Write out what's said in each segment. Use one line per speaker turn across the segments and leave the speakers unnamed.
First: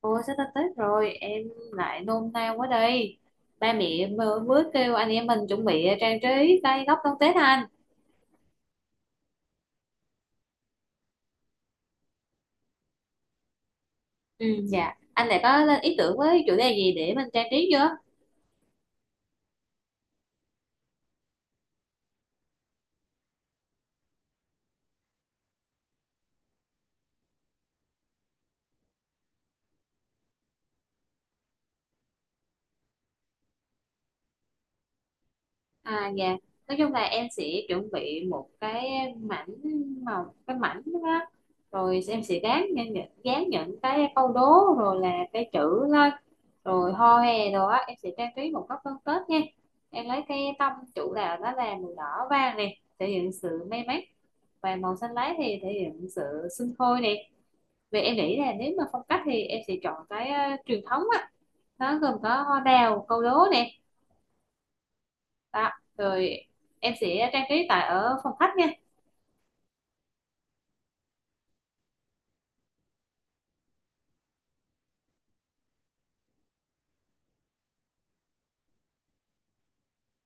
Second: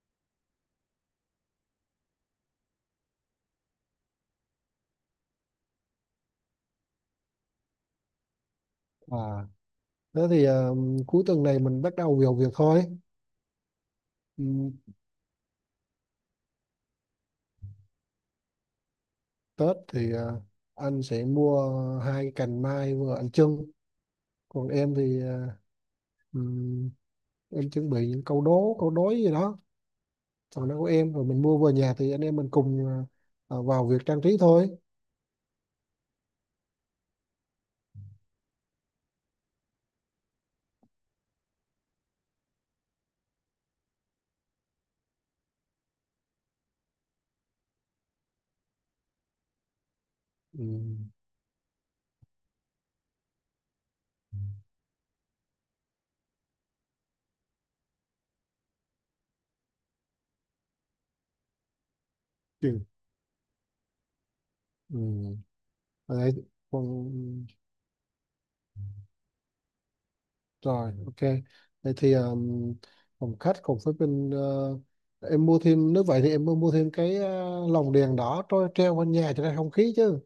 Ôi sắp tới Tết rồi em lại nôn nao quá đây. Ba mẹ em mới mới kêu anh em mình chuẩn bị trang trí cây góc đón Tết anh.
À, thế thì cuối tuần này mình bắt đầu vào việc thôi. Ừ,
Ừ dạ, anh lại có lên ý tưởng với chủ đề gì để mình trang trí chưa?
Tết thì anh sẽ mua hai cái cành mai vừa anh trưng. Còn em thì ừm, em chuẩn bị những câu đố, câu đối gì đó. Còn nó của em rồi mình mua về nhà thì anh em mình cùng vào việc trang trí thôi.
À dạ, nói chung là em sẽ chuẩn bị một cái mảnh màu, cái mảnh đó rồi em sẽ dán dán những cái câu đố rồi là cái chữ lên, rồi hoa hè rồi á, em sẽ trang trí một góc phân Tết nha. Em lấy cái tông
Ừ.
chủ đạo đó là màu đỏ vàng này thể hiện sự may mắn, và màu xanh lá thì thể hiện sự sinh sôi này. Vậy em nghĩ là nếu mà phong cách thì em sẽ chọn cái truyền thống á, nó gồm có hoa
Chừng
đào, câu đố nè
Ừ.
đó.
Đấy.
Rồi em sẽ trang
Còn
trí tại ở phòng khách nha.
Rồi, ok. Vậy thì phòng khách cùng với bên, em mua thêm nếu vậy thì em mua thêm cái lồng đèn đỏ trôi treo bên nhà cho ra không khí chứ.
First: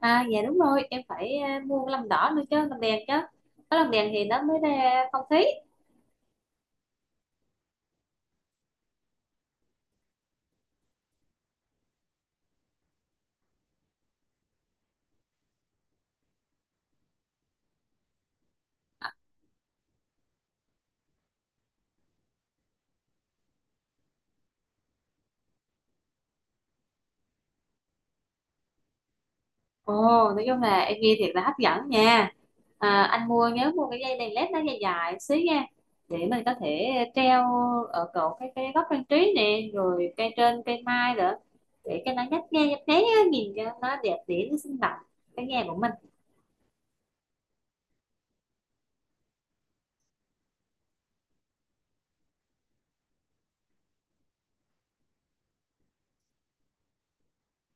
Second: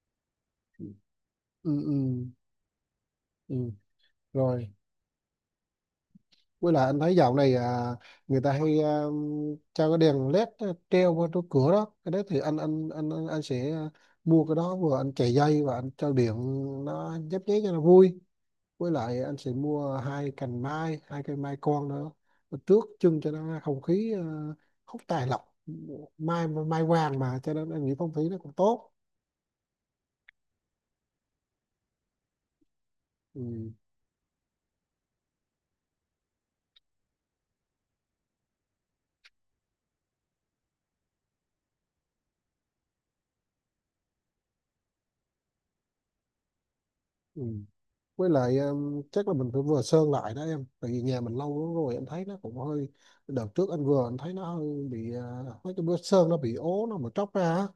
À dạ đúng rồi, em phải
Ừ,
mua cái lồng
ừ,
đỏ nữa chứ, lồng đèn chứ.
ừ.
Có lồng đèn thì nó mới
Rồi.
ra phong khí.
Với lại anh thấy dạo này người ta hay cho cái đèn led treo qua chỗ cửa đó. Cái đấy thì anh sẽ mua cái đó, vừa anh chạy dây và anh cho điện nó nhấp nháy cho nó vui. Với lại anh sẽ mua hai cành mai, hai cây mai con nữa. Mà tước chân cho nó không khí, không tài lộc, mai mai vàng mà, cho nên anh nghĩ phong thủy nó cũng tốt.
Ồ, nói chung là em nghe thiệt là hấp dẫn nha. À, anh mua nhớ
Ừ,
mua cái dây đèn led nó dài dài xíu nha, để mình có thể treo ở cổ cái góc trang trí nè, rồi cây trên cây mai nữa, để cho nó nhấp nháy á, nhìn cho nó đẹp đẽ, nó sinh động cái nhà của mình.
ừ. Với lại chắc là mình phải vừa sơn lại đó em, tại vì nhà mình lâu lắm rồi em thấy nó cũng hơi. Đợt trước anh thấy nó hơi bị, mấy cái bữa sơn nó bị ố nó mà tróc ra á.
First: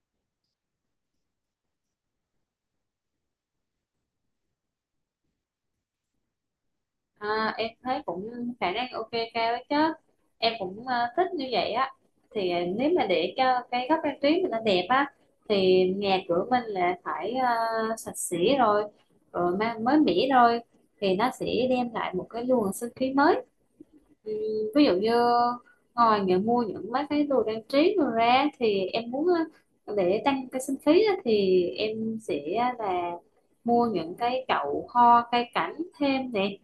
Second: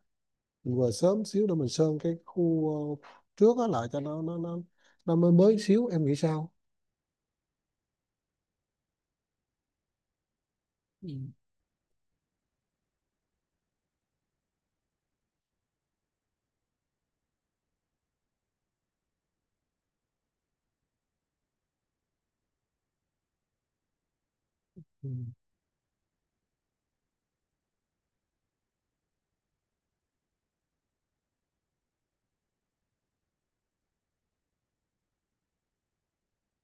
Mình vừa sớm xíu để mình sơn cái khu ờ, trước á lại cho nó mới mới xíu, em nghĩ sao.
À, em thấy cũng khả năng ok cao đấy chứ, em cũng
Ừ.
thích như vậy á. Thì nếu mà để cho cái góc trang trí mình nó đẹp á, thì nhà cửa mình là phải sạch sẽ rồi, rồi mang mới mẻ rồi, thì nó sẽ đem lại một cái luồng sinh khí mới. Ừ, ví dụ như ngồi những mua những mấy cái đồ trang trí đồ ra thì em muốn để tăng cái sinh khí á, thì em sẽ là mua những cái chậu hoa cây cảnh thêm nè.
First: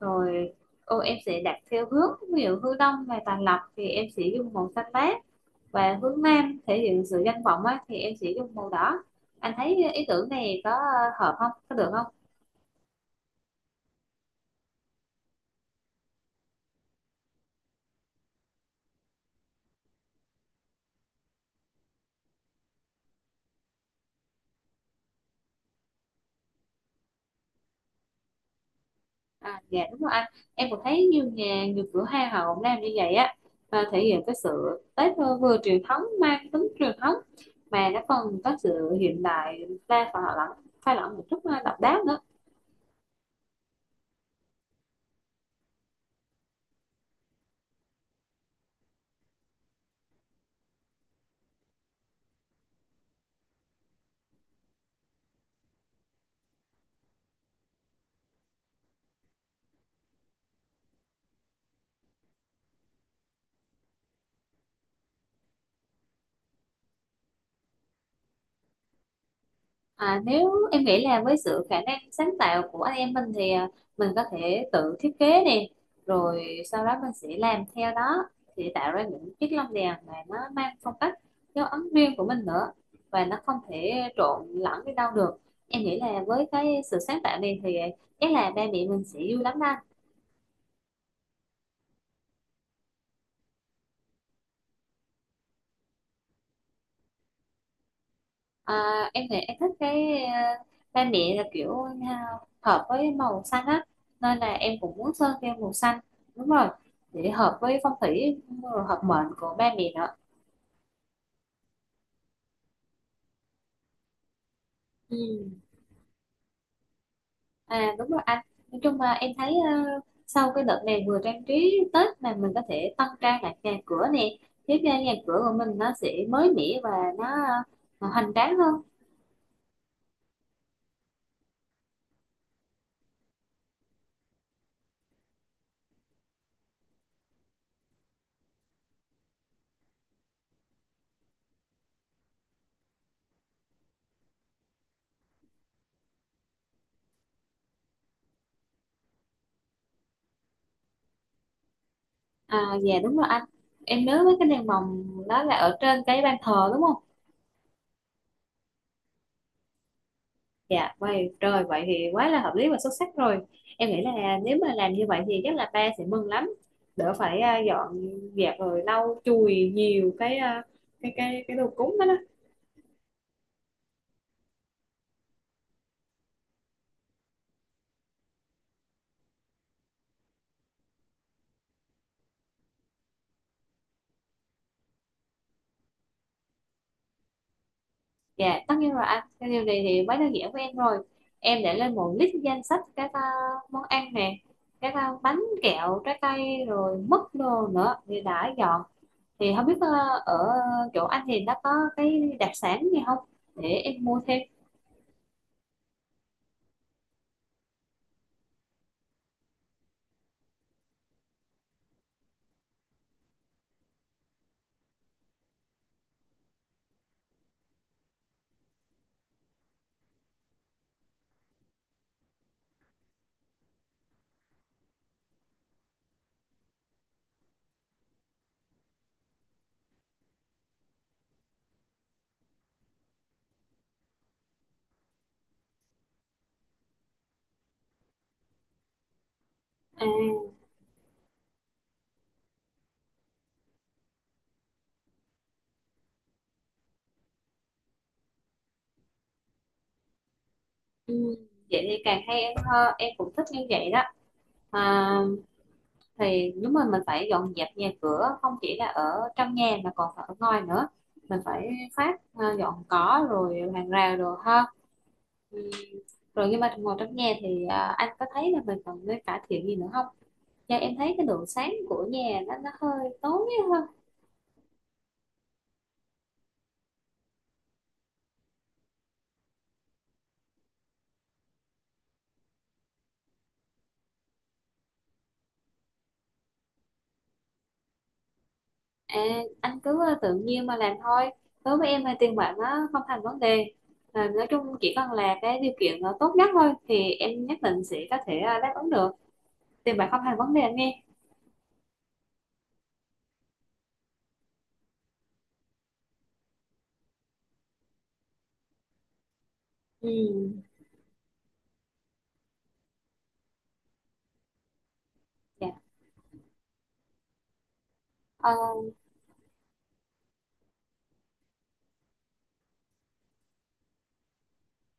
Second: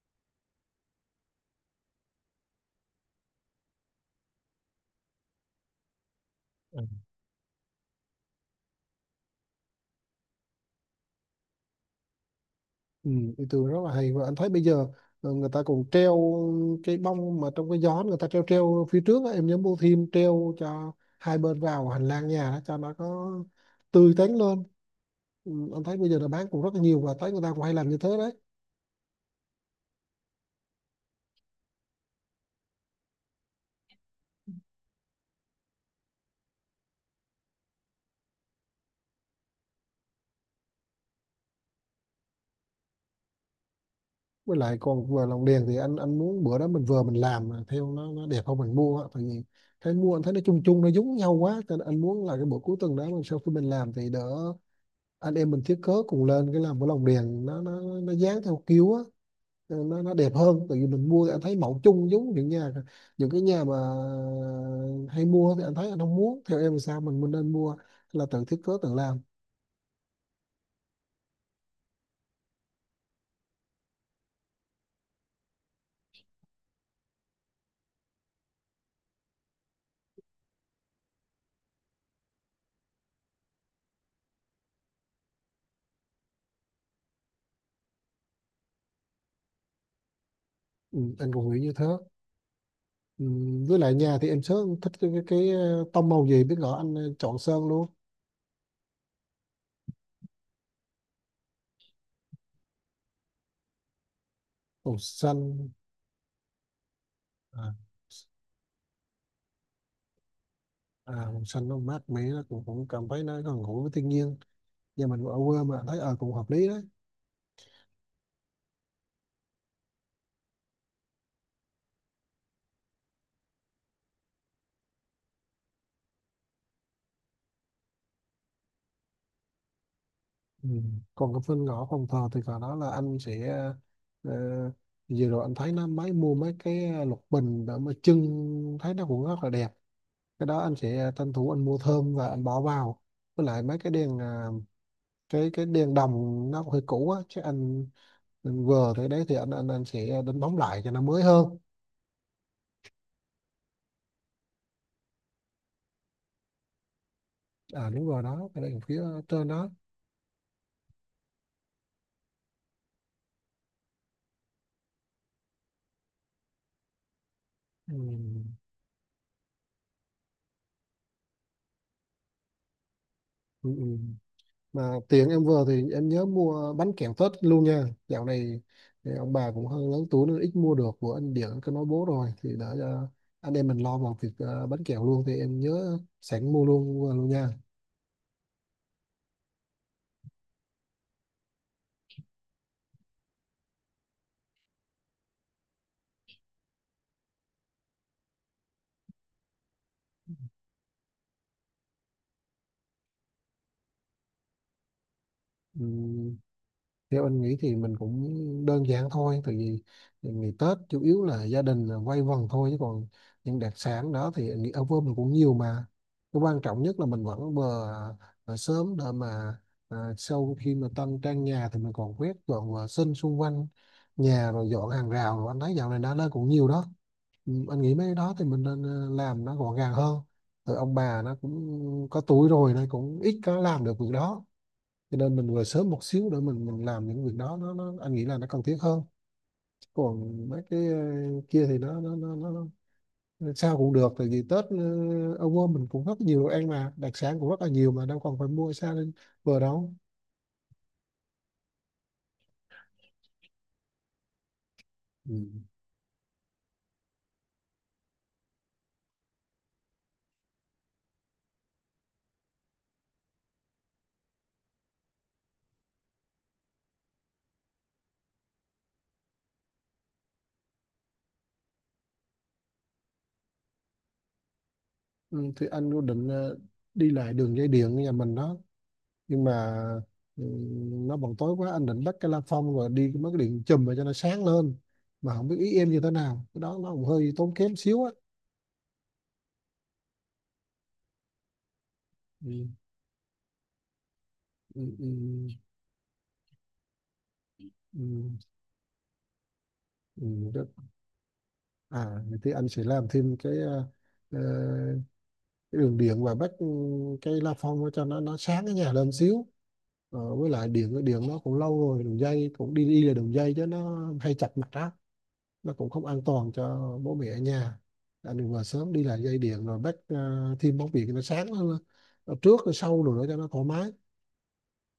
Rồi ô, em sẽ đặt theo hướng, ví dụ hướng đông về tàn lập thì em sẽ dùng màu xanh lá, và hướng nam thể
Ừ.
hiện sự danh vọng á, thì em sẽ dùng màu đỏ. Anh thấy ý tưởng này có hợp không, có được không?
Ừ, ý tưởng rất là hay, và anh thấy bây giờ người ta còn treo cái bông mà trong cái gió người ta treo treo phía trước á, em nhớ mua thêm treo cho hai bên vào hành lang nhà đó, cho nó có tươi tắn lên. Ừ, anh thấy bây giờ là bán cũng rất là nhiều và thấy người ta cũng hay làm như thế đấy.
À dạ đúng rồi anh, em cũng thấy nhiều nhà nhiều cửa hàng họ cũng làm như vậy á, và thể hiện cái sự Tết vừa truyền thống, mang tính truyền thống mà nó còn có sự hiện đại pha, và họ lẫn pha lẫn một chút độc đáo nữa.
Với lại còn vừa lồng đèn thì anh muốn bữa đó mình làm mà theo nó đẹp không mình mua á. Tại vì thấy mua anh thấy nó chung chung, nó giống nhau quá, cho nên anh muốn là cái buổi cuối tuần đó mình sau khi mình làm thì đỡ, anh em mình thiết kế cùng lên cái làm cái lồng đèn, nó dán theo kiểu á, nó đẹp hơn. Tại vì mình mua thì anh thấy mẫu chung giống những nhà, những cái nhà mà hay mua, thì anh thấy anh không muốn theo, em thì sao, mình nên mua là tự thiết kế tự làm.
À, nếu em nghĩ là với sự khả năng sáng tạo của anh em mình thì mình có thể tự thiết kế nè, rồi sau đó mình sẽ làm theo đó, thì tạo ra những chiếc lông đèn mà nó mang phong cách dấu ấn riêng của mình nữa, và nó không thể trộn lẫn với đâu được. Em nghĩ là với cái sự sáng tạo này thì chắc là ba mẹ mình sẽ vui lắm đó.
Ừ, anh cũng nghĩ như thế. Ừ, với lại nhà thì em sớm thích cái tông màu gì biết rõ anh chọn sơn luôn.
À, em thì em thích cái ba mẹ là kiểu hợp với màu xanh á, nên là em cũng
Màu
muốn sơn theo
xanh.
màu xanh. Đúng rồi, để hợp
à,
với phong thủy rồi hợp mệnh của ba mẹ nữa.
màu xanh nó mát mẻ, nó cũng cảm thấy nó gần gũi với thiên nhiên. Nhà
Ừ.
mình ở quê mà thấy cũng hợp lý đó.
À đúng rồi anh, nói chung là em thấy sau cái đợt này vừa trang trí Tết mà mình có thể tăng trang lại nhà cửa nè, giúp cho nhà cửa của mình nó sẽ mới mẻ và nó hoành tráng hơn.
Ừ. Còn cái phần ngõ phòng thờ thì cả đó là anh sẽ, ờ, vừa rồi anh thấy nó mua mấy cái lục bình để mà trưng, thấy nó cũng rất là đẹp. Cái đó anh sẽ tranh thủ anh mua thơm và anh bỏ vào. Với lại mấy cái đèn cái đèn đồng nó hơi cũ á chứ anh vừa tới đấy thì anh sẽ đánh bóng lại cho nó mới hơn.
À dạ đúng rồi anh, em nhớ mấy cái đèn mồng đó là ở trên cái ban thờ đúng không?
À đúng rồi đó, cái đèn phía trên đó.
Dạ, vậy rồi vậy thì quá là hợp lý và xuất sắc rồi. Em nghĩ là nếu mà làm như vậy thì chắc là ba sẽ mừng lắm. Đỡ phải
Ừ.
dọn dẹp rồi lau chùi nhiều cái đồ cúng đó đó.
Ừ. Ừ. Mà tiền em vừa thì em nhớ mua bánh kẹo Tết luôn nha. Dạo này thì ông bà cũng hơi lớn tuổi nên ít mua được, của anh Điển anh cứ nói bố rồi thì đã cho anh em mình lo vào việc, bánh kẹo luôn, thì em nhớ sẵn mua luôn luôn nha.
Dạ, tất nhiên rồi anh. Cái điều này thì quá đơn giản với em rồi. Em để lên một list danh sách các món ăn nè, các bánh kẹo, trái cây, rồi mứt đồ nữa thì đã dọn. Thì không biết ở chỗ anh thì nó có cái đặc sản gì không, để em mua thêm.
Ừ, theo anh nghĩ thì mình cũng đơn giản thôi, tại vì ngày Tết chủ yếu là gia đình là quây quần thôi, chứ còn những đặc sản đó thì anh nghĩ ở Vân cũng nhiều mà. Cái quan trọng nhất là mình vẫn vừa sớm để mà sau khi mà tân trang nhà thì mình còn quét dọn vệ sinh xung quanh nhà, rồi dọn hàng rào, rồi anh thấy dạo này đã lên cũng nhiều đó. Ừ, anh nghĩ mấy cái đó thì mình nên làm nó gọn gàng hơn. Rồi ông bà nó cũng có tuổi rồi nên cũng ít có làm được việc đó, cho nên mình về sớm một xíu để mình làm những việc đó, nó anh nghĩ là nó cần thiết hơn.
À.
Còn mấy cái kia thì nó sao cũng được, tại vì Tết ở quê mình cũng rất nhiều đồ ăn mà, đặc sản cũng rất là nhiều mà, đâu còn phải mua xa lên bờ đâu.
Ừ, vậy thì càng hay em, hơn em cũng thích như vậy đó. À,
Ừ.
thì đúng rồi, mình phải dọn dẹp nhà cửa không chỉ là ở trong nhà mà còn phải ở ngoài nữa, mình phải phát dọn cỏ rồi hàng rào rồi ha. Ừ. Rồi nhưng mà ngồi trong nhà thì anh có thấy là mình còn nên cải thiện gì nữa không? Do em thấy cái độ sáng của nhà nó hơi tối.
Ừ, thì anh quyết định đi lại đường dây điện nhà mình đó, nhưng mà ừ, nó bằng tối quá, anh định bắt cái la phong rồi đi mấy cái điện chùm mà cho nó sáng lên, mà không biết ý em như thế nào, cái đó nó cũng hơi tốn kém xíu á.
À, anh cứ tự nhiên mà làm thôi. Đối với em thì tiền bạc
Ừ.
nó không thành vấn đề. À, nói chung
Ừ.
chỉ
Ừ.
cần là cái điều kiện tốt nhất thôi thì em nhất định sẽ có
Ừ.
thể đáp ứng được. Tiền bạc không thành
Ừ,
vấn đề
đất.
anh nghe.
À, vậy thì anh sẽ làm thêm ờ, cái đường điện và bắt cái la phong cho nó sáng cái nhà lên xíu. Ờ, với
Ừ,
lại điện điện nó cũng lâu rồi, đường dây cũng đi đi là đường dây chứ, nó hay chặt mặt á,
dạ.
nó cũng không an toàn cho bố mẹ ở nhà. Anh đừng
Ờ,
vào sớm đi lại dây điện rồi bắt thêm bóng điện cho nó sáng hơn. Ờ, trước rồi sau rồi nữa cho nó thoải mái.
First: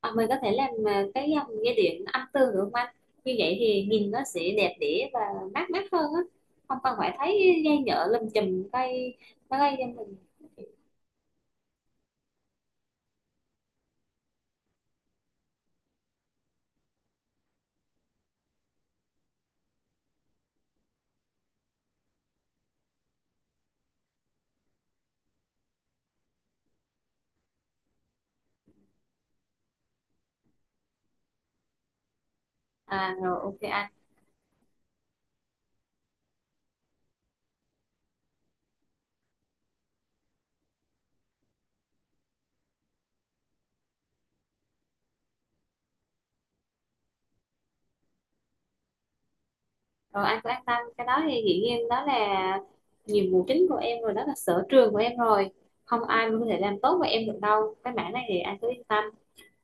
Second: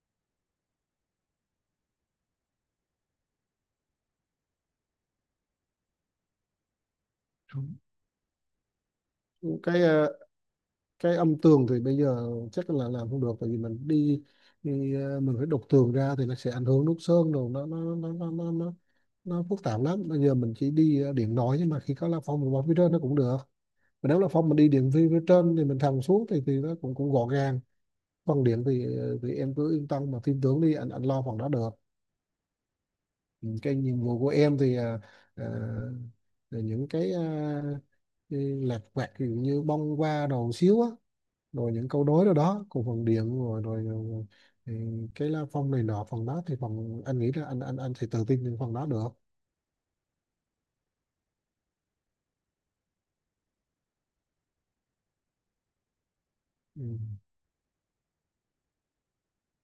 à, mình có thể làm cái dòng dây điện âm tường được không anh? Như vậy thì nhìn nó sẽ đẹp đẽ và mát mắt hơn á. Không cần phải thấy dây nhựa lùm chùm cây cái gây
Cái
cho mình.
ờ, cái âm tường thì bây giờ chắc là làm không được, tại vì mình đi, đi ờ, mình phải đục tường ra thì nó sẽ ảnh hưởng nút sơn đồ, nó phức tạp lắm. Bây giờ mình chỉ đi điện nói, nhưng mà khi có la phong mình bỏ phía trên nó cũng được, mà nếu la phong mình đi điện vi phía trên thì mình thầm xuống thì nó cũng cũng gọn gàng. Phần điện thì thì em cứ yên tâm mà tin tưởng đi, anh lo phần đó được.
À rồi
Ừ,
ok
cái
anh.
nhiệm vụ của em thì ờ, là những cái lặt vặt, ví dụ như bông hoa đồ xíu á, rồi những câu đối đó đó, cùng phần điện, rồi rồi, rồi ừ, cái lá phong này nọ, phần đó thì phần anh nghĩ là anh thì tự tin những phần đó được.
Rồi anh cứ an tâm, cái đó thì dĩ nhiên đó là nhiệm vụ chính của em rồi, đó là sở trường của em rồi, không ai mà có thể làm
Ừ.
tốt với em được đâu, cái mảng này thì anh cứ yên tâm.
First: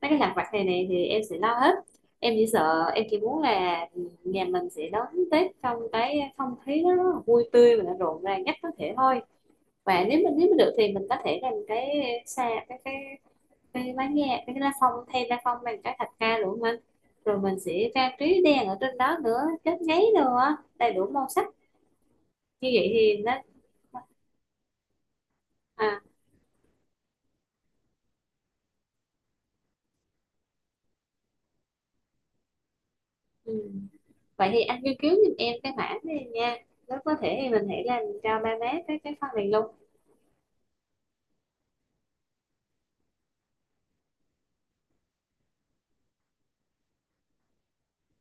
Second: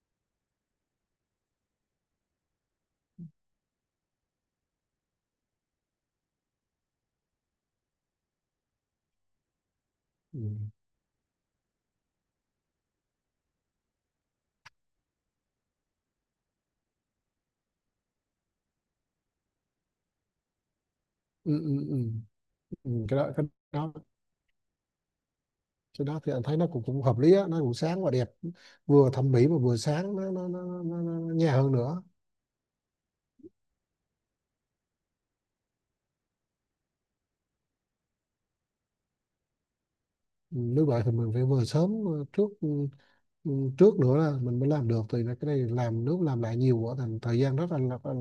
Mấy cái lặt vặt này này thì em sẽ lo hết. Em chỉ sợ, em chỉ muốn là nhà mình sẽ đón Tết trong cái không khí nó rất là vui tươi và rộn ràng nhất có thể thôi. Và nếu mình,
Ừ.
nếu mà được thì mình có thể làm cái xa cái cái bánh nghe, cái lá phong, thay lá phong bằng cái thạch ca đủ mình, rồi mình sẽ trang trí đèn ở trên đó nữa, chớp giấy nữa, đầy đủ màu sắc,
Ừ, ừ, ừ.
như vậy
Ừ.
thì nó
Đó
à.
cái đó thì anh thấy nó cũng cũng hợp lý á, nó cũng sáng và đẹp, vừa thẩm mỹ mà vừa sáng, nó nhẹ hơn nữa.
Ừ. Vậy thì anh nghiên cứu giùm em cái mảng này nha, nếu có thể thì mình hãy làm cho ba má cái phần này luôn.
Ừ, nếu vậy thì mình phải vừa sớm trước, ừ, trước nữa là mình mới làm được, thì là cái này làm nước làm lại nhiều quá thành thời gian rất là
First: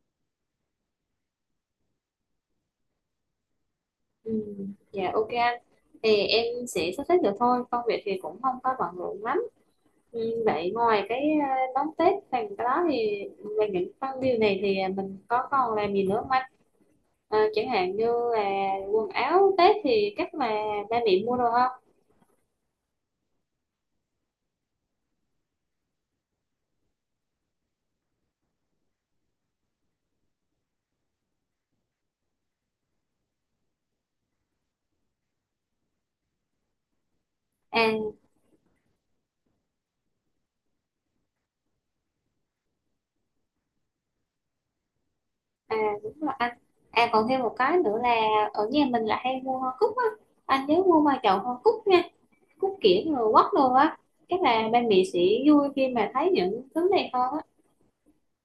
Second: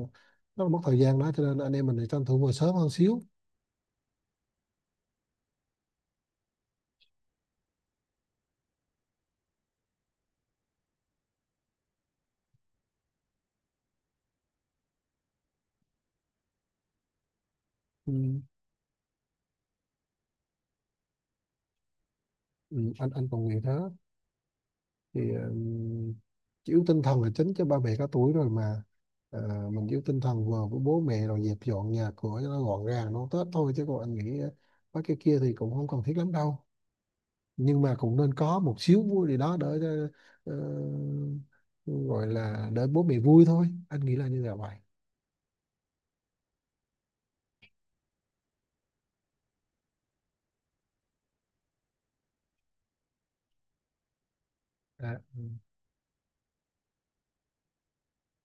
rất là mất thời gian đó, cho nên anh em mình thì tranh thủ vừa sớm hơn xíu.
Ừ. Dạ ok anh, thì em sẽ sắp xếp được thôi, công việc thì cũng không có bận rộn lắm. Ừ. Vậy ngoài cái đón Tết phần cái đó thì về những phần điều này thì mình có còn làm gì nữa không anh? Ờ, chẳng hạn như
Ừ.
là quần áo Tết thì chắc là ba mẹ mua đồ không?
Ừ, anh còn nghĩ thế thì chỉ yếu tinh thần là chính, cho ba mẹ có tuổi rồi mà. Ờ, mình yếu tinh thần vừa với bố mẹ rồi dẹp dọn nhà cửa cho nó gọn gàng nó Tết thôi, chứ còn anh nghĩ mấy cái kia thì cũng không cần thiết lắm đâu, nhưng
À.
mà cũng nên có một xíu vui gì đó để ờ, gọi là để bố mẹ vui thôi, anh nghĩ là như là vậy.
À đúng rồi anh. À còn thêm một cái nữa là ở nhà mình là hay mua hoa cúc á. Anh nhớ mua vài chậu hoa cúc nha. Cúc kiểng rồi quất đồ á. Chắc là ba mẹ
À,
sẽ
ừ.
vui khi mà thấy những thứ này hơn á.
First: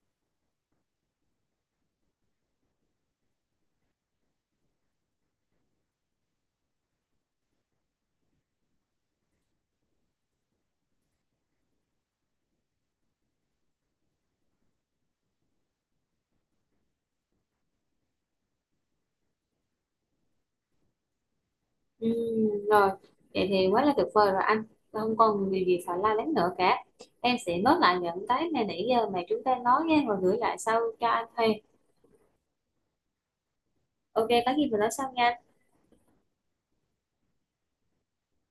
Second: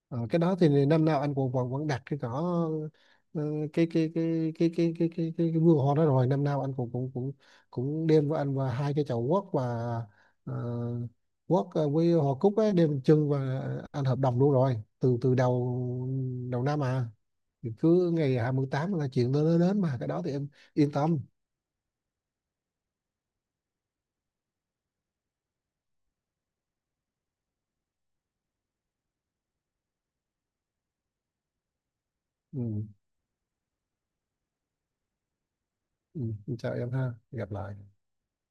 Ờ, cái đó thì năm nào anh cũng vẫn vẫn đặt cái cỏ, ờ, cái vườn hoa đó, rồi năm nào anh cũng cũng cũng cũng đem với anh và hai cái chậu quất, và uh, quất với hoa cúc ấy đem chân, và anh hợp đồng luôn rồi từ từ đầu đầu năm à, thì cứ ngày 28 là chuyện nó đến đến, mà cái đó thì em yên tâm.
Ừ, rồi. Vậy thì quá là tuyệt vời rồi anh. Không còn điều gì phải lo lắng nữa cả. Em sẽ nốt lại những cái mà nãy giờ mà chúng ta nói nha. Rồi gửi lại sau cho anh thôi.
Ừ,
Ok, có gì mình nói sau nha.
ừ, chào em ha, gặp lại.